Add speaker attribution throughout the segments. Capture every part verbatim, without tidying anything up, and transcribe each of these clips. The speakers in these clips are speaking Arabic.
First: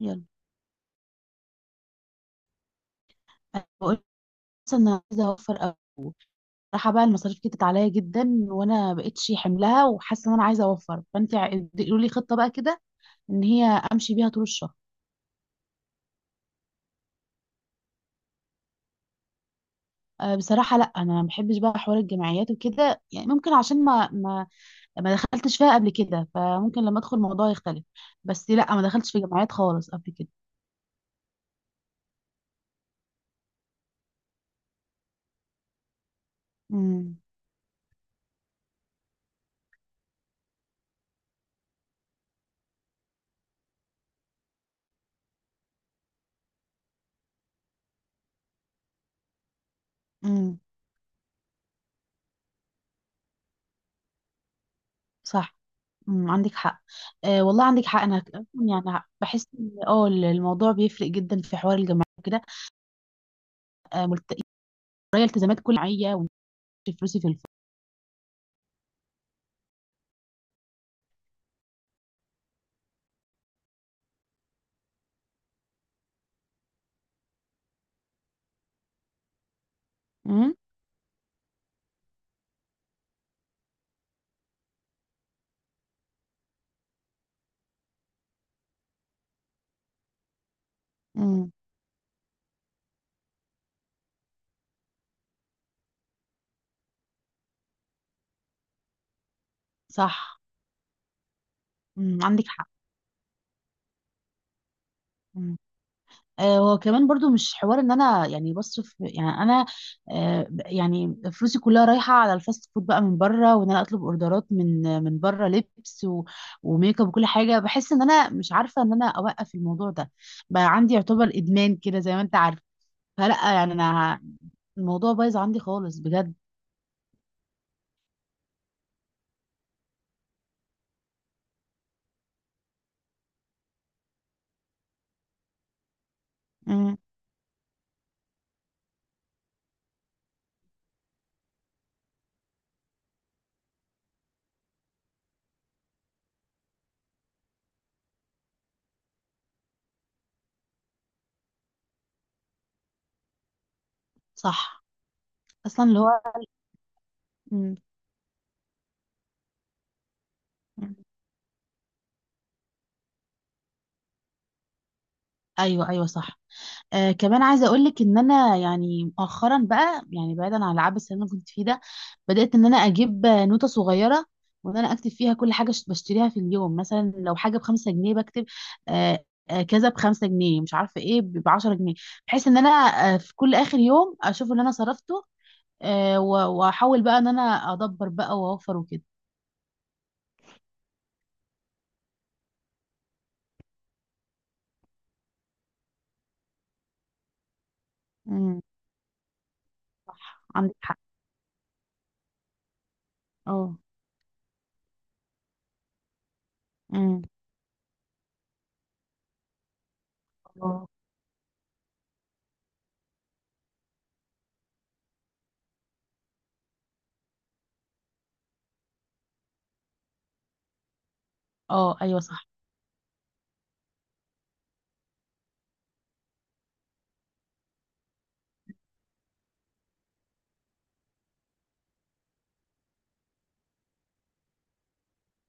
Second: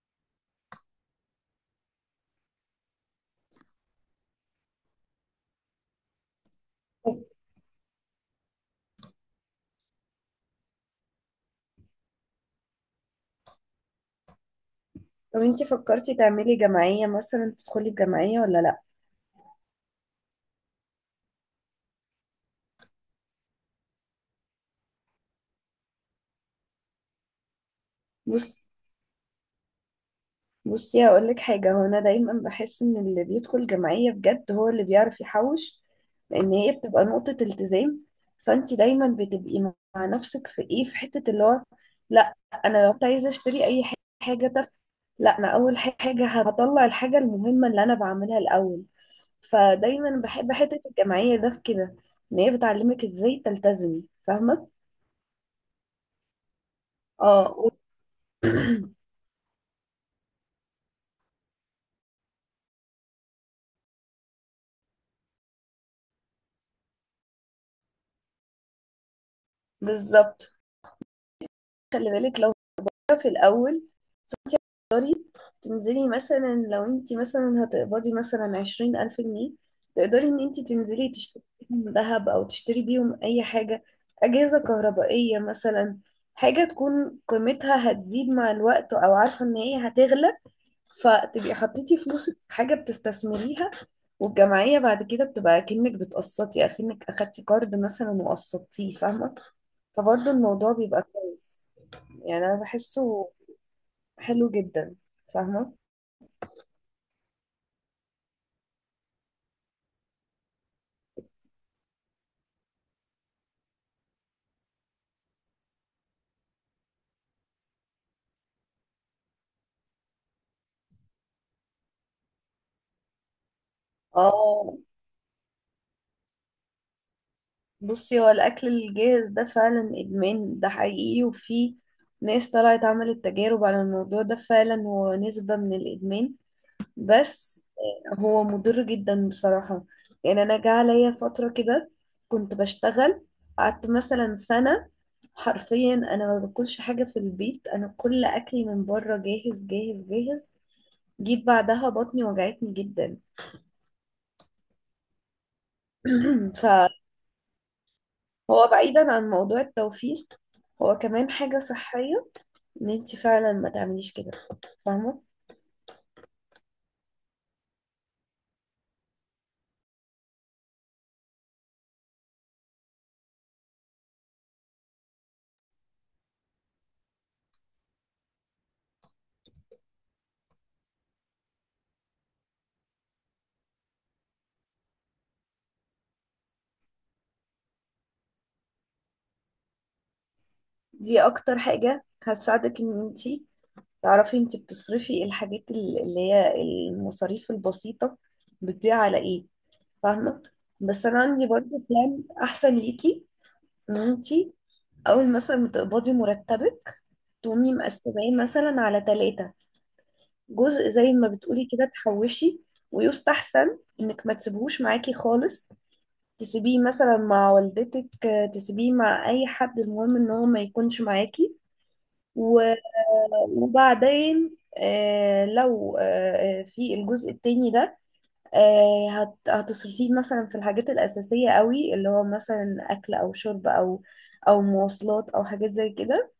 Speaker 1: يلا، أنا بقول بس انا عايزه اوفر قوي. راح بقى المصاريف كترت عليا جدا وانا بقيتش حملها وحاسه ان انا عايزه اوفر، فانت قولي لي خطه بقى كده ان هي امشي بيها طول الشهر.
Speaker 2: طب انتي فكرتي تعملي جمعية مثلا تدخلي في جمعية ولا لا؟
Speaker 1: أه، بصراحه لا، انا ما بحبش بقى حوار الجمعيات وكده، يعني ممكن عشان ما ما ما دخلتش فيها قبل كده، فممكن لما ادخل الموضوع يختلف.
Speaker 2: بص
Speaker 1: بس لا، ما دخلتش في جمعيات خالص قبل كده.
Speaker 2: بصي هقولك حاجة، هو أنا دايما بحس إن اللي بيدخل جمعية بجد هو اللي بيعرف يحوش، لأن هي بتبقى
Speaker 1: امم.
Speaker 2: نقطة التزام. فأنتي دايما بتبقي مع نفسك في إيه، في حتة اللي هو لأ، أنا لو كنت عايزة أشتري أي ح- حاجة تافهة، لأ أنا أول ح- حاجة هطلع الحاجة المهمة اللي أنا بعملها الأول. فدايما بحب
Speaker 1: امم.
Speaker 2: حتة الجمعية ده في كده، إن هي بتعلمك إزاي تلتزمي، فاهمة؟
Speaker 1: صح. امم، عندك حق. أه
Speaker 2: اه
Speaker 1: والله
Speaker 2: و-
Speaker 1: عندك حق. انا يعني بحس ان اه الموضوع بيفرق جدا في حوار الجمعيات. آه، ملت... ورايا التزامات، كل معايا ومش فلوسي في الفرن.
Speaker 2: بالظبط، خلي بالك، لو في الأول تقدري تنزلي مثلا، لو انت مثلا هتقبضي مثلا عشرين ألف جنيه، تقدري ان انت تنزلي تشتري
Speaker 1: امم.
Speaker 2: بيهم ذهب او تشتري بيهم اي حاجة، اجهزة كهربائية مثلا، حاجة تكون قيمتها هتزيد مع الوقت او عارفة ان هي هتغلى، فتبقي حطيتي فلوسك
Speaker 1: امم.
Speaker 2: في حاجة بتستثمريها. والجمعية بعد كده بتبقى كأنك بتقسطي، أكنك أخدتي قرض مثلا وقسطتيه، فاهمة؟ فبرضه الموضوع بيبقى
Speaker 1: صح.
Speaker 2: كويس، يعني أنا
Speaker 1: امم،
Speaker 2: بحسه
Speaker 1: عندك حق.
Speaker 2: حلو جدا، فاهمة؟
Speaker 1: امم. آه، وكمان برضو مش حوار ان انا يعني بصرف، يعني انا آه، ب- يعني فلوسي كلها رايحه على الفاست فود بقى من بره، وان انا اطلب اوردرات من من بره، لبس و- وميك اب وكل حاجه. بحس ان انا مش عارفه ان انا اوقف الموضوع ده، بقى عندي يعتبر ادمان كده زي ما انت عارف. فلا يعني
Speaker 2: اه،
Speaker 1: انا ه- الموضوع بايظ عندي خالص بجد.
Speaker 2: بصي، هو الأكل الجاهز ده فعلا إدمان، ده حقيقي، وفي ناس طلعت عملت تجارب على الموضوع ده، فعلا هو نسبة من الإدمان. بس
Speaker 1: امم.
Speaker 2: آه، هو مضر جدا بصراحة. يعني أنا جه عليا فترة كده كنت بشتغل، قعدت مثلا سنة، حرفيا أنا ما باكلش حاجة في البيت، أنا كل أكلي من بره جاهز جاهز جاهز. جيت بعدها بطني وجعتني جدا.
Speaker 1: صح. اصلا اللي هو.
Speaker 2: فهو بعيدا عن موضوع التوفير، هو كمان حاجة
Speaker 1: امم.
Speaker 2: صحية، ان انت فعلا ما تعمليش كده، فاهمه؟
Speaker 1: ايوه، ايوه، صح. آه كمان عايزه اقول لك ان انا يعني مؤخرا بقى، يعني بعيدا عن العبث اللي انا كنت فيه ده، بدات ان انا اجيب آه، نوته صغيره، وان انا اكتب فيها كل حاجه ش- بشتريها في اليوم. مثلا لو حاجه بخمسة جنيه بكتب. آه آه كذا بخمسة جنيه، مش عارفه ايه، ب عشرة جنيه، بحيث ان انا آه في كل اخر يوم اشوف اللي انا صرفته، آه و- واحاول بقى ان انا ادبر بقى واوفر وكده.
Speaker 2: دي اكتر حاجه هتساعدك، ان انت تعرفي انت بتصرفي الحاجات ال- اللي هي المصاريف البسيطه بتضيع على ايه،
Speaker 1: امم،
Speaker 2: فاهمه؟ بس انا
Speaker 1: صح،
Speaker 2: عندي
Speaker 1: عندك
Speaker 2: برضو
Speaker 1: حق.
Speaker 2: بلان احسن ليكي، ان انت
Speaker 1: اه.
Speaker 2: اول مثلا ما تقبضي مرتبك تقومي
Speaker 1: امم.
Speaker 2: مقسماه مثلا على ثلاثه. جزء زي ما بتقولي
Speaker 1: اه.
Speaker 2: كده تحوشي، ويستحسن انك ما تسيبهوش معاكي خالص، تسيبيه مثلا مع والدتك، آه، تسيبيه مع اي حد، المهم ان هو ما يكونش معاكي. و-
Speaker 1: آه، ايوه، صح.
Speaker 2: وبعدين، آه، لو آه، آه، في الجزء التاني ده آه، هت- هتصرفيه مثلا في الحاجات الأساسية قوي، اللي هو مثلا أكل أو شرب أو أو مواصلات أو حاجات زي كده.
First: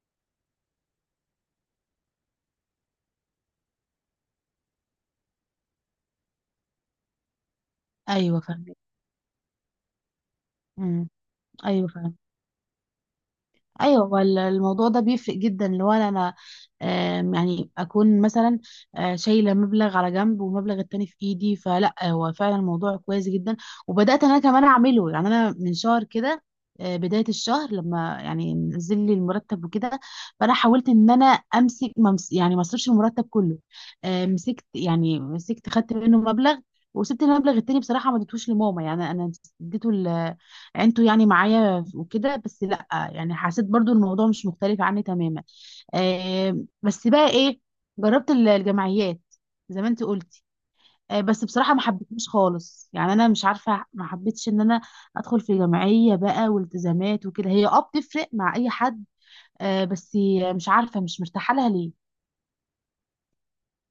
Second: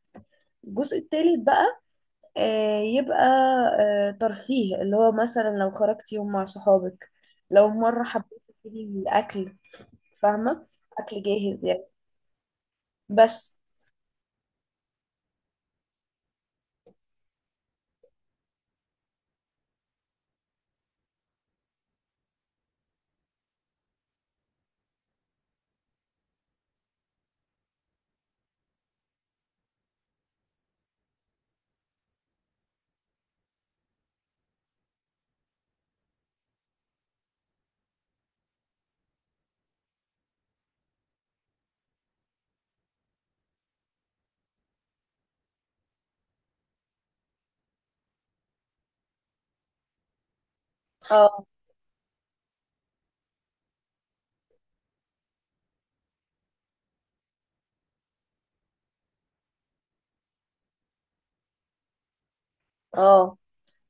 Speaker 2: الجزء التالت بقى آه، يبقى آه، ترفيه، اللي هو مثلا لو خرجتي يوم مع صحابك، لو مرة
Speaker 1: ايوه،
Speaker 2: حبيتي
Speaker 1: فاهمه.
Speaker 2: تجيبي أكل، فاهمة؟
Speaker 1: امم.
Speaker 2: أكل جاهز يعني،
Speaker 1: ايوه، فاهمه.
Speaker 2: بس.
Speaker 1: ايوه، هو ال- الموضوع ده بيفرق جدا لو انا انا آم، يعني اكون مثلا آه، شايله مبلغ على جنب ومبلغ التاني في ايدي، فلا هو فعلا الموضوع كويس جدا. وبدات انا كمان اعمله، يعني انا من شهر كده، آه، بدايه الشهر لما يعني نزل لي المرتب وكده، فانا حاولت ان انا امسك ما امس- يعني ما اصرفش المرتب كله. آه، مسكت، يعني مسكت، خدت منه مبلغ وسبت المبلغ التاني. بصراحه ما اديتهوش لماما، يعني انا اديته انتوا يعني معايا وكده، بس لا يعني حسيت برضو الموضوع مش مختلف عني تماما. آه بس بقى ايه، جربت ال- الجمعيات زي ما انت قلتي. آه بس
Speaker 2: اه،
Speaker 1: بصراحة ما حبيتهاش خالص، يعني انا مش عارفة ما حبيتش ان انا ادخل في جمعية بقى والتزامات وكده. هي اه بتفرق مع اي حد. آه بس مش عارفة مش مرتاحة لها ليه.
Speaker 2: اه،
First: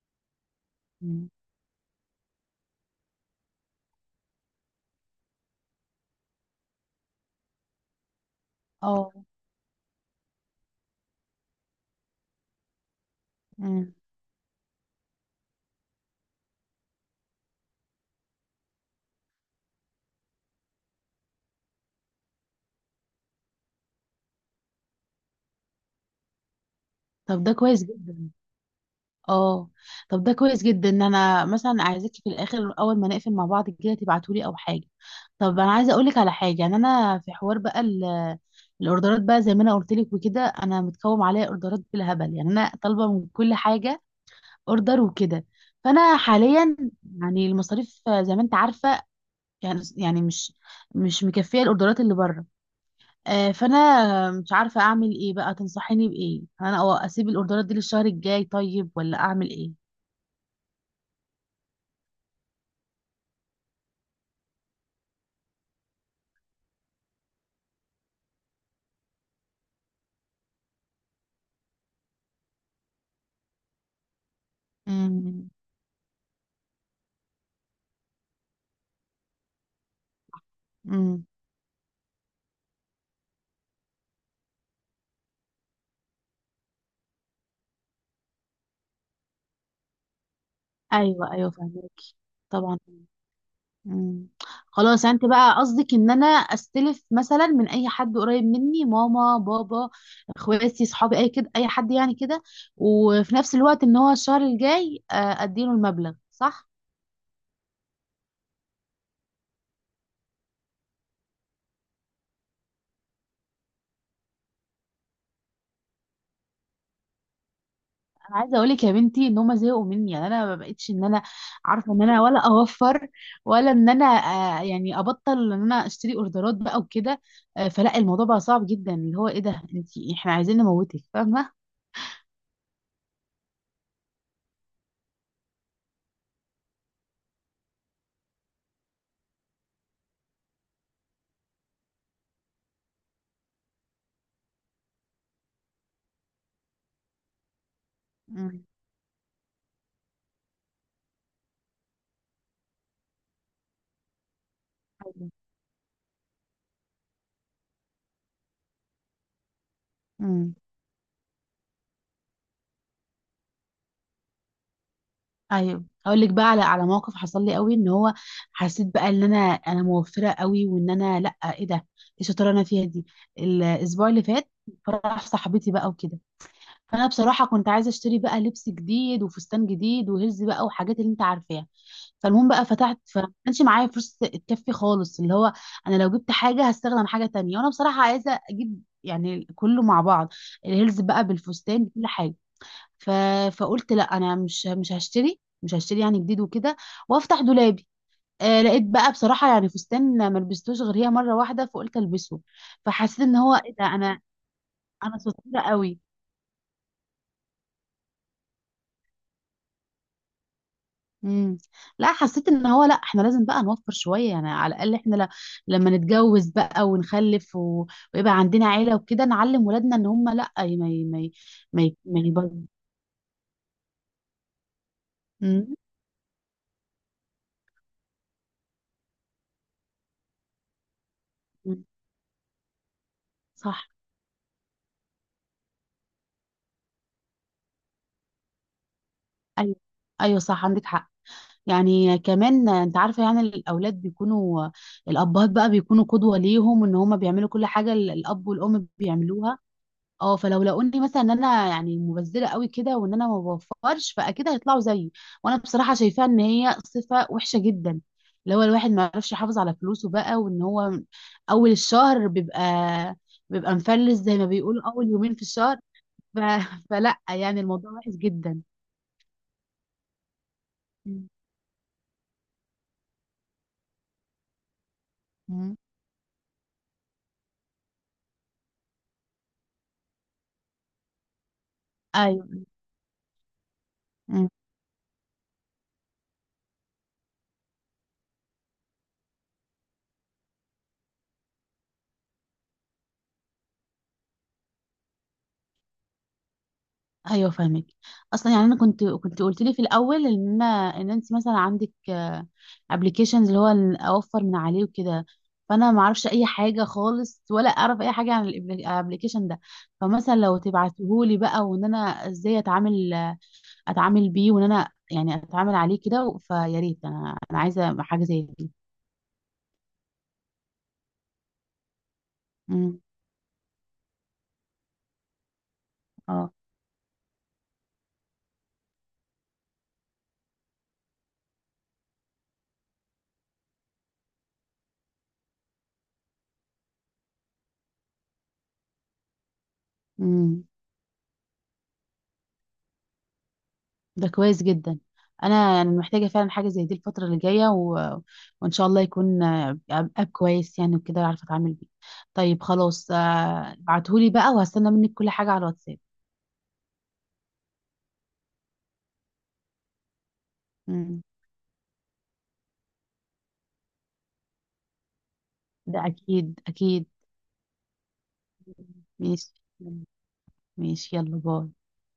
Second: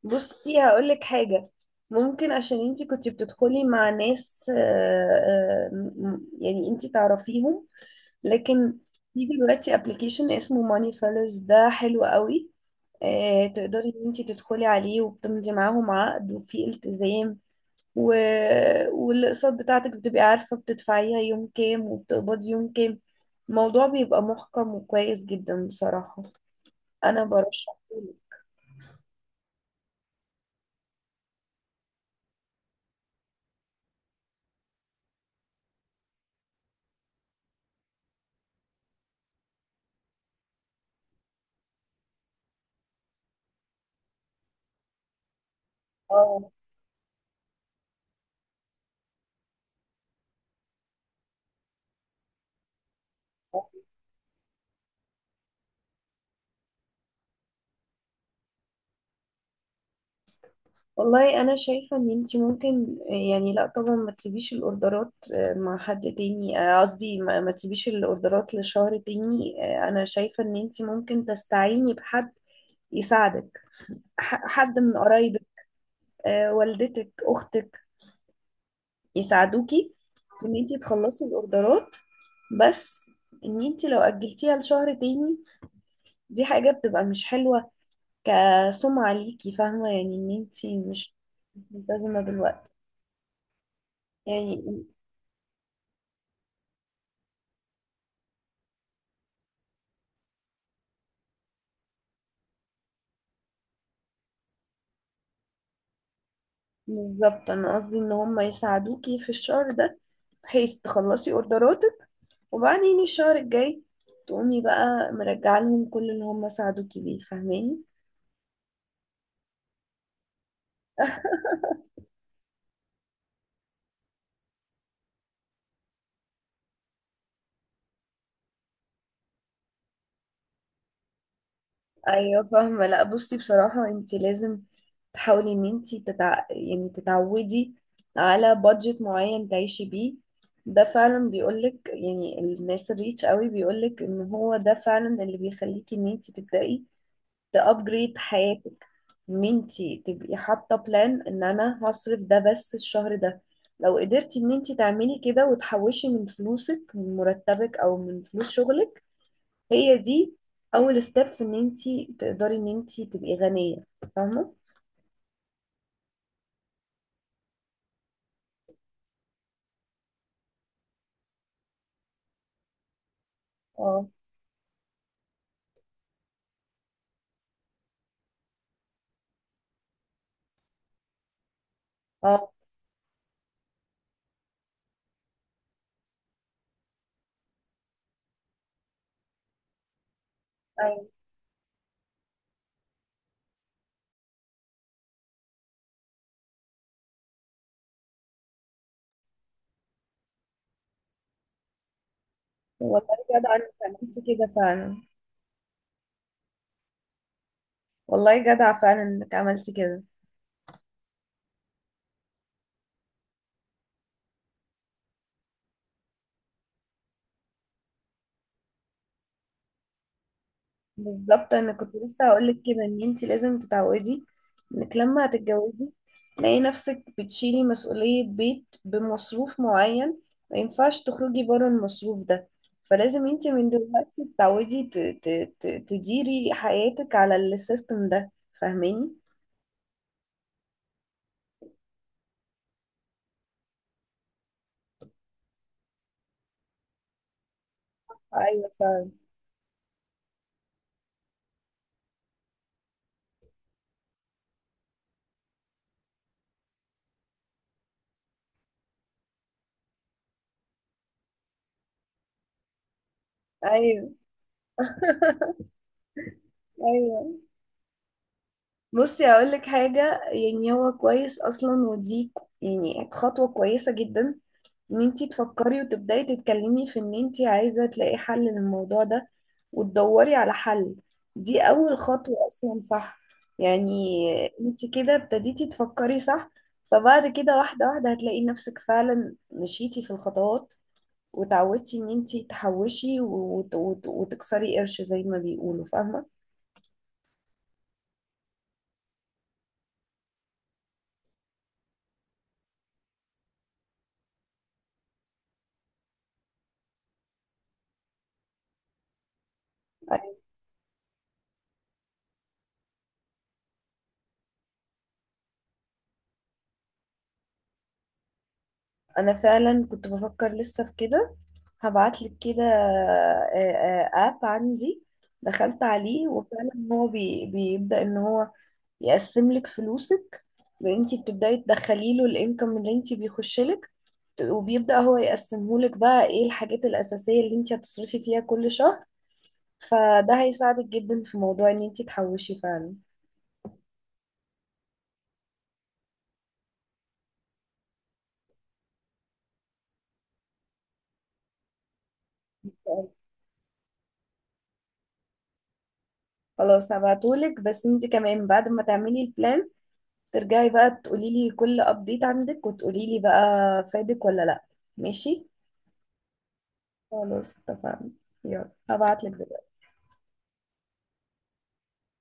Speaker 2: بصي هقولك
Speaker 1: مم.
Speaker 2: حاجة، ممكن عشان انتي كنتي بتدخلي مع ناس، آه، آه، م- م- يعني انتي تعرفيهم، لكن
Speaker 1: اه.
Speaker 2: في دلوقتي ابلكيشن اسمه ماني فيلرز ده حلو قوي. آه، تقدري
Speaker 1: مم.
Speaker 2: ان انتي تدخلي عليه وبتمضي معاهم عقد وفي التزام و... والاقساط بتاعتك بتبقي عارفة بتدفعيها يوم كام وبتقبضي يوم كام. الموضوع بيبقى محكم وكويس جدا بصراحة، انا
Speaker 1: طب ده
Speaker 2: برشحه.
Speaker 1: كويس جدا. اه طب ده كويس جدا ان انا مثلا عايزاكي في الاخر، اول ما نقفل مع بعض كده، تبعتولي او حاجه. طب انا عايزه اقولك على حاجه، يعني انا في حوار بقى ال- الاوردرات بقى، زي ما انا قلت لك وكده، انا متكوم عليا اوردرات بالهبل، يعني انا طالبه من كل حاجه اوردر وكده. فانا
Speaker 2: اه
Speaker 1: حاليا يعني المصاريف زي ما انت عارفه، يعني يعني مش مش مكفيه الاوردرات اللي بره. آه، فانا مش عارفه اعمل ايه بقى. تنصحيني بايه؟ انا أو اسيب الاوردرات دي للشهر الجاي طيب، ولا اعمل ايه؟
Speaker 2: والله، انا شايفه ان انت ممكن، يعني لا طبعا ما تسيبيش الاوردرات آه، مع حد تاني، آه، قصدي ما ما تسيبيش الاوردرات لشهر تاني. آه، انا شايفه ان انت ممكن تستعيني بحد يساعدك، ح- حد من قرايبك،
Speaker 1: امم.
Speaker 2: آه، والدتك، اختك، يساعدوكي في ان انت تخلصي
Speaker 1: امم.
Speaker 2: الاوردرات. بس ان انت لو اجلتيها لشهر تاني دي حاجه بتبقى مش حلوه، كسمعه ليكي، فاهمه؟ يعني ان انت مش
Speaker 1: ايوه، ايوه،
Speaker 2: مش
Speaker 1: فهمك.
Speaker 2: ملتزمه بالوقت
Speaker 1: طبعا. امم.
Speaker 2: يعني.
Speaker 1: خلاص، انت بقى قصدك ان انا استلف مثلا من اي حد قريب مني، ماما، بابا، اخواتي، صحابي، اي كده اي حد يعني كده، وفي نفس الوقت ان هو الشهر الجاي آه، اديله المبلغ، صح؟
Speaker 2: بالظبط، انا قصدي ان هم يساعدوكي في الشهر ده بحيث تخلصي اوردراتك، وبعدين الشهر الجاي تقومي بقى مرجعه لهم كل اللي هم ساعدوكي بيه، فاهماني؟
Speaker 1: انا عايزه اقول لك يا بنتي ان هم زهقوا مني، يعني انا ما بقتش ان انا عارفه ان انا ولا اوفر، ولا ان انا آه يعني ابطل ان انا اشتري اوردرات بقى وكده. آه فلا الموضوع بقى صعب جدا، اللي هو ايه ده، انت احنا عايزين نموتك، فاهمه.
Speaker 2: ايوه، فاهمه، لا بصي بصراحه انت لازم تحاولي ان انت تتع... يعني تتعودي على بادجت معين تعيشي بيه. ده فعلا بيقولك يعني الناس الريتش قوي، بيقولك ان هو ده فعلا اللي بيخليكي ان انت تبدأي تابجريد
Speaker 1: امم.
Speaker 2: حياتك، ان انتي تبقي حاطه بلان، ان انا هصرف ده بس الشهر ده. لو قدرتي ان انتي تعملي
Speaker 1: ايوه.
Speaker 2: كده وتحوشي من فلوسك، من مرتبك او من فلوس شغلك، هي دي
Speaker 1: امم.
Speaker 2: اول ستيب في ان انتي تقدري ان انتي تبقي غنيه، فاهمه؟
Speaker 1: ايوه، اقول لك بقى على على موقف حصل لي قوي، ان هو حسيت بقى ان انا انا موفره قوي، وان انا، لا ايه ده، ايه الشطاره اللي انا فيها دي.
Speaker 2: اه،
Speaker 1: الاسبوع اللي فات فرح صاحبتي بقى وكده، فانا بصراحه كنت عايزه اشتري بقى لبس جديد وفستان جديد وهز بقى وحاجات اللي انت عارفاها. فالمهم
Speaker 2: اه،
Speaker 1: بقى فتحت، فما كانش معايا فلوس تكفي خالص، اللي هو انا لو جبت حاجه هستخدم حاجه تانية، وانا بصراحه عايزه اجيب يعني كله مع بعض، الهيلز
Speaker 2: ايوه،
Speaker 1: بقى بالفستان بكل حاجه. ف... فقلت لا، انا مش مش هشتري، مش هشتري يعني جديد وكده، وافتح دولابي. آه لقيت بقى بصراحه يعني فستان ما لبستوش غير هي مره واحده، فقلت البسه.
Speaker 2: والله
Speaker 1: فحسيت ان
Speaker 2: جدع
Speaker 1: هو
Speaker 2: انك
Speaker 1: ايه ده، انا
Speaker 2: عملتي كده فعلا،
Speaker 1: انا شطوره قوي.
Speaker 2: والله جدع فعلا انك عملتي كده.
Speaker 1: امم. لا، حسيت ان هو لا، احنا لازم بقى نوفر شويه، يعني على الاقل احنا ل... لما نتجوز بقى ونخلف و... ويبقى عندنا عيله وكده، نعلم ولادنا ان هم لا. ما ي... ما ي... ما ي...
Speaker 2: بالظبط، انا
Speaker 1: ما
Speaker 2: كنت
Speaker 1: ي... ما
Speaker 2: لسه هقول
Speaker 1: يبر-
Speaker 2: لك كده، ان انت لازم تتعودي انك لما
Speaker 1: مم.
Speaker 2: هتتجوزي تلاقي نفسك بتشيلي مسؤولية بيت بمصروف معين، ما ينفعش تخرجي بره
Speaker 1: مم.
Speaker 2: المصروف ده، فلازم انت من
Speaker 1: صح.
Speaker 2: دلوقتي تتعودي ت- ت- ت- تديري حياتك على السيستم ده، فاهماني؟
Speaker 1: ايوه، ايوه، صح، عندك حق. يعني كمان انت عارفه يعني الاولاد بيكونوا، الابهات بقى بيكونوا قدوه ليهم، ان هم بيعملوا كل حاجه ال- الاب
Speaker 2: ايوه،
Speaker 1: والام
Speaker 2: فاهم،
Speaker 1: بيعملوها. اه فلو لقوني مثلا ان انا يعني مبذره قوي كده، وان انا ما بوفرش، فاكيد هيطلعوا زيي. وانا بصراحه شايفاها ان هي صفه وحشه جدا، اللي هو الواحد ما يعرفش يحافظ على فلوسه بقى، وان هو اول الشهر بيبقى، بيبقى
Speaker 2: ايوه
Speaker 1: مفلس زي ما بيقولوا اول يومين في الشهر. ف... فلا
Speaker 2: ايوه.
Speaker 1: يعني الموضوع وحش جدا.
Speaker 2: بصي اقول لك حاجه، يعني هو
Speaker 1: مم.
Speaker 2: كويس اصلا، ودي ك- يعني خطوه كويسه جدا ان انتي
Speaker 1: مم.
Speaker 2: تفكري وتبداي تتكلمي في ان انتي عايزه تلاقي حل للموضوع ده وتدوري على حل، دي اول خطوه
Speaker 1: ايوه،
Speaker 2: اصلا، صح؟ يعني انتي كده ابتديتي تفكري، صح؟ فبعد كده واحده واحده هتلاقي نفسك فعلا مشيتي في الخطوات، وتعودتي ان انتي تحوشي وت- وت- وتكسري قرش زي ما بيقولوا، فاهمه؟
Speaker 1: ايوه، فاهمك. اصلا يعني انا كنت كنت قلت لي في الاول ان انا ان انت مثلا عندك ابلكيشنز، اللي هو إن اوفر من عليه وكده. فانا ما اعرفش اي حاجه خالص، ولا اعرف اي حاجه عن الابلكيشن ده. فمثلا
Speaker 2: أيوة.
Speaker 1: لو تبعتهولي بقى، وان انا ازاي اتعامل اتعامل بيه، وان انا يعني اتعامل عليه كده، فيا ريت انا، انا عايزه حاجه زي دي.
Speaker 2: انا فعلا كنت بفكر لسه في كده، هبعتلك كده،
Speaker 1: امم.
Speaker 2: آه، آه، اب عندي دخلت عليه، وفعلا هو بي بيبدأ ان هو يقسم لك فلوسك، انت بتبدأي تدخلي له الانكم اللي انت بيخش لك، وبيبدأ هو يقسمه لك بقى ايه الحاجات الأساسية اللي انت هتصرفي فيها كل شهر، فده
Speaker 1: اه،
Speaker 2: هيساعدك جدا في موضوع ان انت تحوشي فعلا.
Speaker 1: ده كويس جدا. انا يعني محتاجه فعلا حاجه زي دي الفتره اللي جايه و... وان شاء الله يكون آه، اب كويس يعني، وكده اعرف اتعامل بيه. طيب خلاص، آه، ابعتهولي بقى، وهستنى منك كل حاجه على الواتساب.
Speaker 2: خلاص هبعتهولك، بس انت كمان بعد ما تعملي البلان ترجعي بقى
Speaker 1: مم.
Speaker 2: تقولي لي كل ابديت عندك وتقولي لي بقى فادك ولا لا. ماشي،
Speaker 1: ده اكيد، اكيد.
Speaker 2: خلاص اتفقنا، يلا هبعتلك
Speaker 1: ماشي.
Speaker 2: دلوقتي.
Speaker 1: ماشي، يلا باي.